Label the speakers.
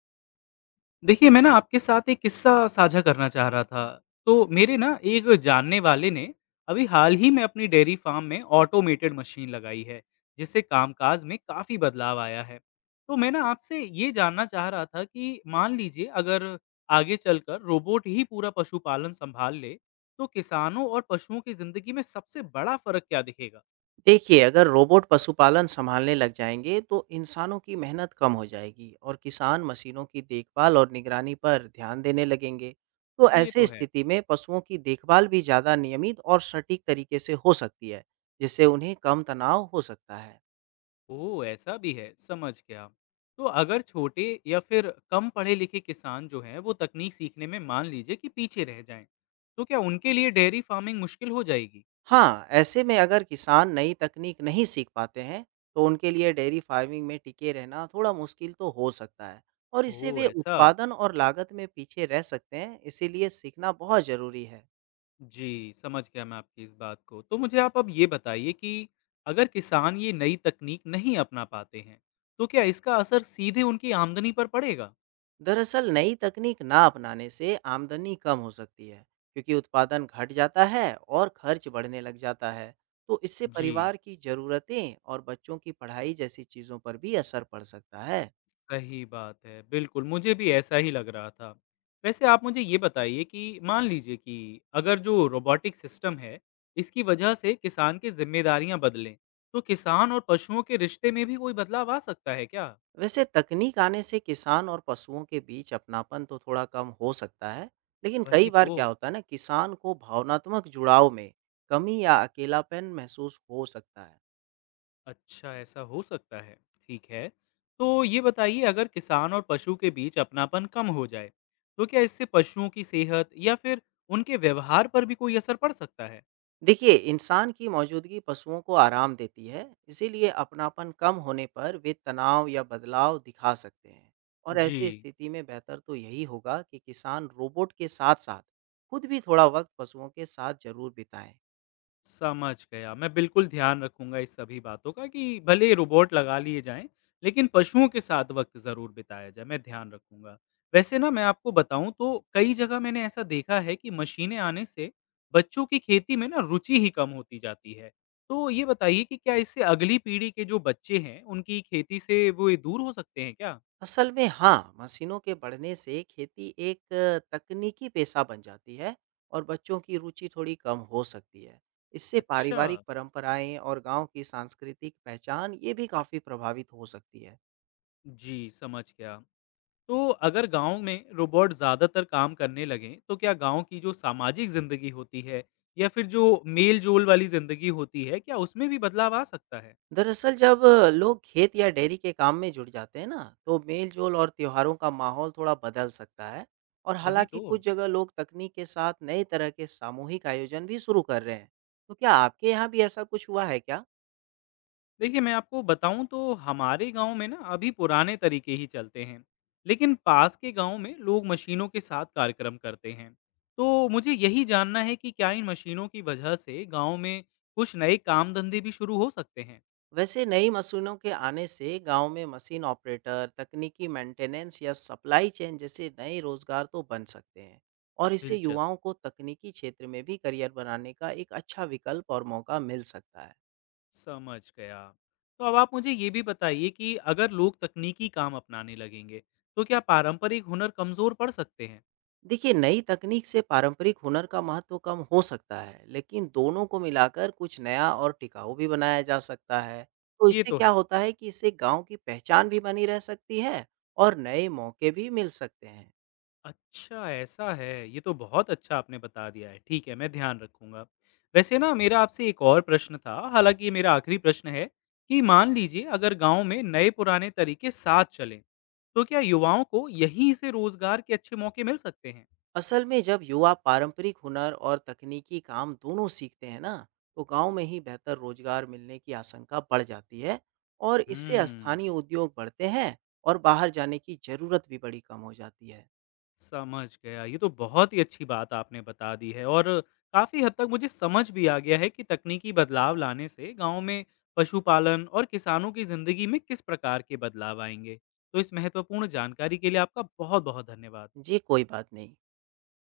Speaker 1: देखिए, मैं ना आपके साथ एक किस्सा साझा करना चाह रहा था। तो मेरे ना एक जानने वाले ने अभी हाल ही में अपनी डेयरी फ़ार्म में ऑटोमेटेड मशीन लगाई है, जिससे कामकाज में काफ़ी बदलाव आया है। तो मैं ना आपसे ये जानना चाह रहा था कि मान लीजिए अगर आगे चलकर रोबोट ही पूरा पशुपालन सँभाल ले, तो किसानों और पशुओं की ज़िंदगी में सबसे बड़ा फ़र्क क्या दिखेगा?
Speaker 2: देखिए, अगर रोबोट पशुपालन संभालने लग जाएँगे, तो इंसानों की मेहनत कम हो जाएगी और किसान मशीनों की देखभाल और निगरानी पर ध्यान देने लगेंगे। तो
Speaker 1: ये तो
Speaker 2: ऐसे
Speaker 1: है।
Speaker 2: स्थिति में पशुओं की देखभाल भी ज़्यादा नियमित और सटीक तरीके से हो सकती है, जिससे उन्हें कम तनाव हो सकता है।
Speaker 1: ओह! ऐसा भी है, समझ गया। तो अगर छोटे या फिर कम पढ़े-लिखे किसान जो हैं, वो तकनीक सीखने में मान लीजिए कि पीछे रह जाएँ, तो क्या उनके लिए डेयरी फार्मिंग मुश्किल हो जाएगी?
Speaker 2: हाँ, ऐसे में अगर किसान नई तकनीक नहीं सीख पाते हैं, तो उनके लिए डेयरी फार्मिंग में टिके रहना थोड़ा मुश्किल तो हो सकता है और इससे
Speaker 1: ओह!
Speaker 2: वे
Speaker 1: ऐसा।
Speaker 2: उत्पादन और लागत में पीछे रह सकते हैं, इसीलिए सीखना बहुत ज़रूरी है।
Speaker 1: जी, समझ गया मैं आपकी इस बात को। तो मुझे आप अब ये बताइए कि अगर किसान ये नई तकनीक नहीं अपना पाते हैं, तो क्या इसका असर सीधे उनकी आमदनी पर पड़ेगा?
Speaker 2: दरअसल नई तकनीक ना अपनाने से आमदनी कम हो सकती है, क्योंकि उत्पादन घट जाता है और खर्च बढ़ने लग जाता है। तो इससे
Speaker 1: जी।
Speaker 2: परिवार की ज़रूरतें और बच्चों की पढ़ाई जैसी चीज़ों पर भी असर पड़ सकता है।
Speaker 1: सही बात है, बिल्कुल, मुझे भी ऐसा ही लग रहा था। वैसे आप मुझे ये बताइए कि मान लीजिए कि अगर जो रोबोटिक सिस्टम है, इसकी वजह से किसान की ज़िम्मेदारियाँ बदलें, तो किसान और पशुओं के रिश्ते में भी कोई बदलाव आ सकता है क्या?
Speaker 2: वैसे तकनीक आने से किसान और पशुओं के बीच अपनापन तो थोड़ा कम हो सकता है, लेकिन कई
Speaker 1: वही
Speaker 2: बार क्या
Speaker 1: तो,
Speaker 2: होता है ना, किसान को भावनात्मक जुड़ाव में कमी या अकेलापन महसूस हो सकता है।
Speaker 1: अच्छा ऐसा हो सकता है, ठीक है। तो ये बताइए अगर किसान और पशु के बीच अपनापन कम हो जाए, तो क्या इससे पशुओं की सेहत या फिर उनके व्यवहार पर भी कोई असर पड़ सकता है?
Speaker 2: देखिए, इंसान की मौजूदगी पशुओं को आराम देती है, इसीलिए अपनापन कम होने पर वे तनाव या बदलाव दिखा सकते हैं। और
Speaker 1: जी।
Speaker 2: ऐसी स्थिति में बेहतर तो यही होगा कि किसान रोबोट के साथ साथ खुद भी थोड़ा वक्त पशुओं के साथ जरूर बिताएं।
Speaker 1: समझ गया। मैं बिल्कुल ध्यान रखूँगा इस सभी बातों का कि भले ही रोबोट लगा लिए जाएँ, लेकिन पशुओं के साथ वक़्त ज़रूर बिताया जाए, मैं ध्यान रखूँगा। वैसे ना मैं आपको बताऊँ तो कई जगह मैंने ऐसा देखा है कि मशीनें आने से बच्चों की खेती में ना रुचि ही कम होती जाती है। तो ये बताइए कि क्या इससे अगली पीढ़ी के जो बच्चे हैं, उनकी खेती से वो ये दूर हो सकते हैं क्या?
Speaker 2: असल में हाँ, मशीनों के बढ़ने से खेती एक तकनीकी पेशा बन जाती है और बच्चों की रुचि थोड़ी कम हो सकती है। इससे
Speaker 1: अच्छा।
Speaker 2: पारिवारिक परंपराएं और गांव की सांस्कृतिक पहचान ये भी काफ़ी प्रभावित हो सकती है।
Speaker 1: जी, समझ गया। तो अगर गांव में रोबोट ज्यादातर काम करने लगे, तो क्या गांव की जो सामाजिक जिंदगी होती है या फिर जो मेल जोल वाली जिंदगी होती है, क्या उसमें भी बदलाव आ सकता है?
Speaker 2: दरअसल जब लोग खेत या डेयरी के काम में जुड़ जाते हैं ना, तो मेलजोल और त्योहारों का माहौल थोड़ा बदल सकता है। और
Speaker 1: वही
Speaker 2: हालांकि
Speaker 1: तो।
Speaker 2: कुछ जगह लोग तकनीक के साथ नए तरह के सामूहिक आयोजन भी शुरू कर रहे हैं, तो क्या आपके यहाँ भी ऐसा कुछ हुआ है क्या?
Speaker 1: देखिए, मैं आपको बताऊं तो हमारे गांव में ना अभी पुराने तरीके ही चलते हैं, लेकिन पास के गांव में लोग मशीनों के साथ कार्यक्रम करते हैं। तो मुझे यही जानना है कि क्या इन मशीनों की वजह से गांव में कुछ नए काम धंधे भी शुरू हो सकते हैं?
Speaker 2: वैसे नई मशीनों के आने से गांव में मशीन ऑपरेटर, तकनीकी मेंटेनेंस या सप्लाई चेन जैसे नए रोजगार तो बन सकते हैं और इससे
Speaker 1: दिलचस्प।
Speaker 2: युवाओं को तकनीकी क्षेत्र में भी करियर बनाने का एक अच्छा विकल्प और मौका मिल सकता है।
Speaker 1: समझ गया। तो अब आप मुझे ये भी बताइए कि अगर लोग तकनीकी काम अपनाने लगेंगे, तो क्या पारंपरिक हुनर कमज़ोर पड़ सकते हैं?
Speaker 2: देखिए, नई तकनीक से पारंपरिक हुनर का महत्व कम हो सकता है, लेकिन दोनों को मिलाकर कुछ नया और टिकाऊ भी बनाया जा सकता है। तो
Speaker 1: ये
Speaker 2: इससे
Speaker 1: तो
Speaker 2: क्या
Speaker 1: है।
Speaker 2: होता है कि इससे गांव की पहचान भी बनी रह सकती है और नए मौके भी मिल सकते हैं।
Speaker 1: अच्छा, ऐसा है। ये तो बहुत अच्छा आपने बता दिया है। ठीक है, मैं ध्यान रखूँगा। वैसे ना मेरा आपसे एक और प्रश्न था, हालाँकि ये मेरा आखिरी प्रश्न है कि मान लीजिए अगर गाँव में नए-पुराने तरीके साथ चलें, तो क्या युवाओं को यहीं से रोज़गार के अच्छे मौके मिल सकते हैं?
Speaker 2: असल में जब युवा पारंपरिक हुनर और तकनीकी काम दोनों सीखते हैं ना, तो गांव में ही बेहतर रोजगार मिलने की आशंका बढ़ जाती है और इससे
Speaker 1: हुँ।
Speaker 2: स्थानीय उद्योग बढ़ते हैं और बाहर जाने की जरूरत भी बड़ी कम हो जाती है।
Speaker 1: समझ गया। ये तो बहुत ही अच्छी बात आपने बता दी है और काफ़ी हद तक मुझे समझ भी आ गया है कि तकनीकी बदलाव लाने से गाँव में पशुपालन और किसानों की ज़िंदगी में किस प्रकार के बदलाव आएँगे। तो इस महत्वपूर्ण जानकारी के लिए आपका बहुत-बहुत धन्यवाद।
Speaker 2: जी, कोई बात नहीं।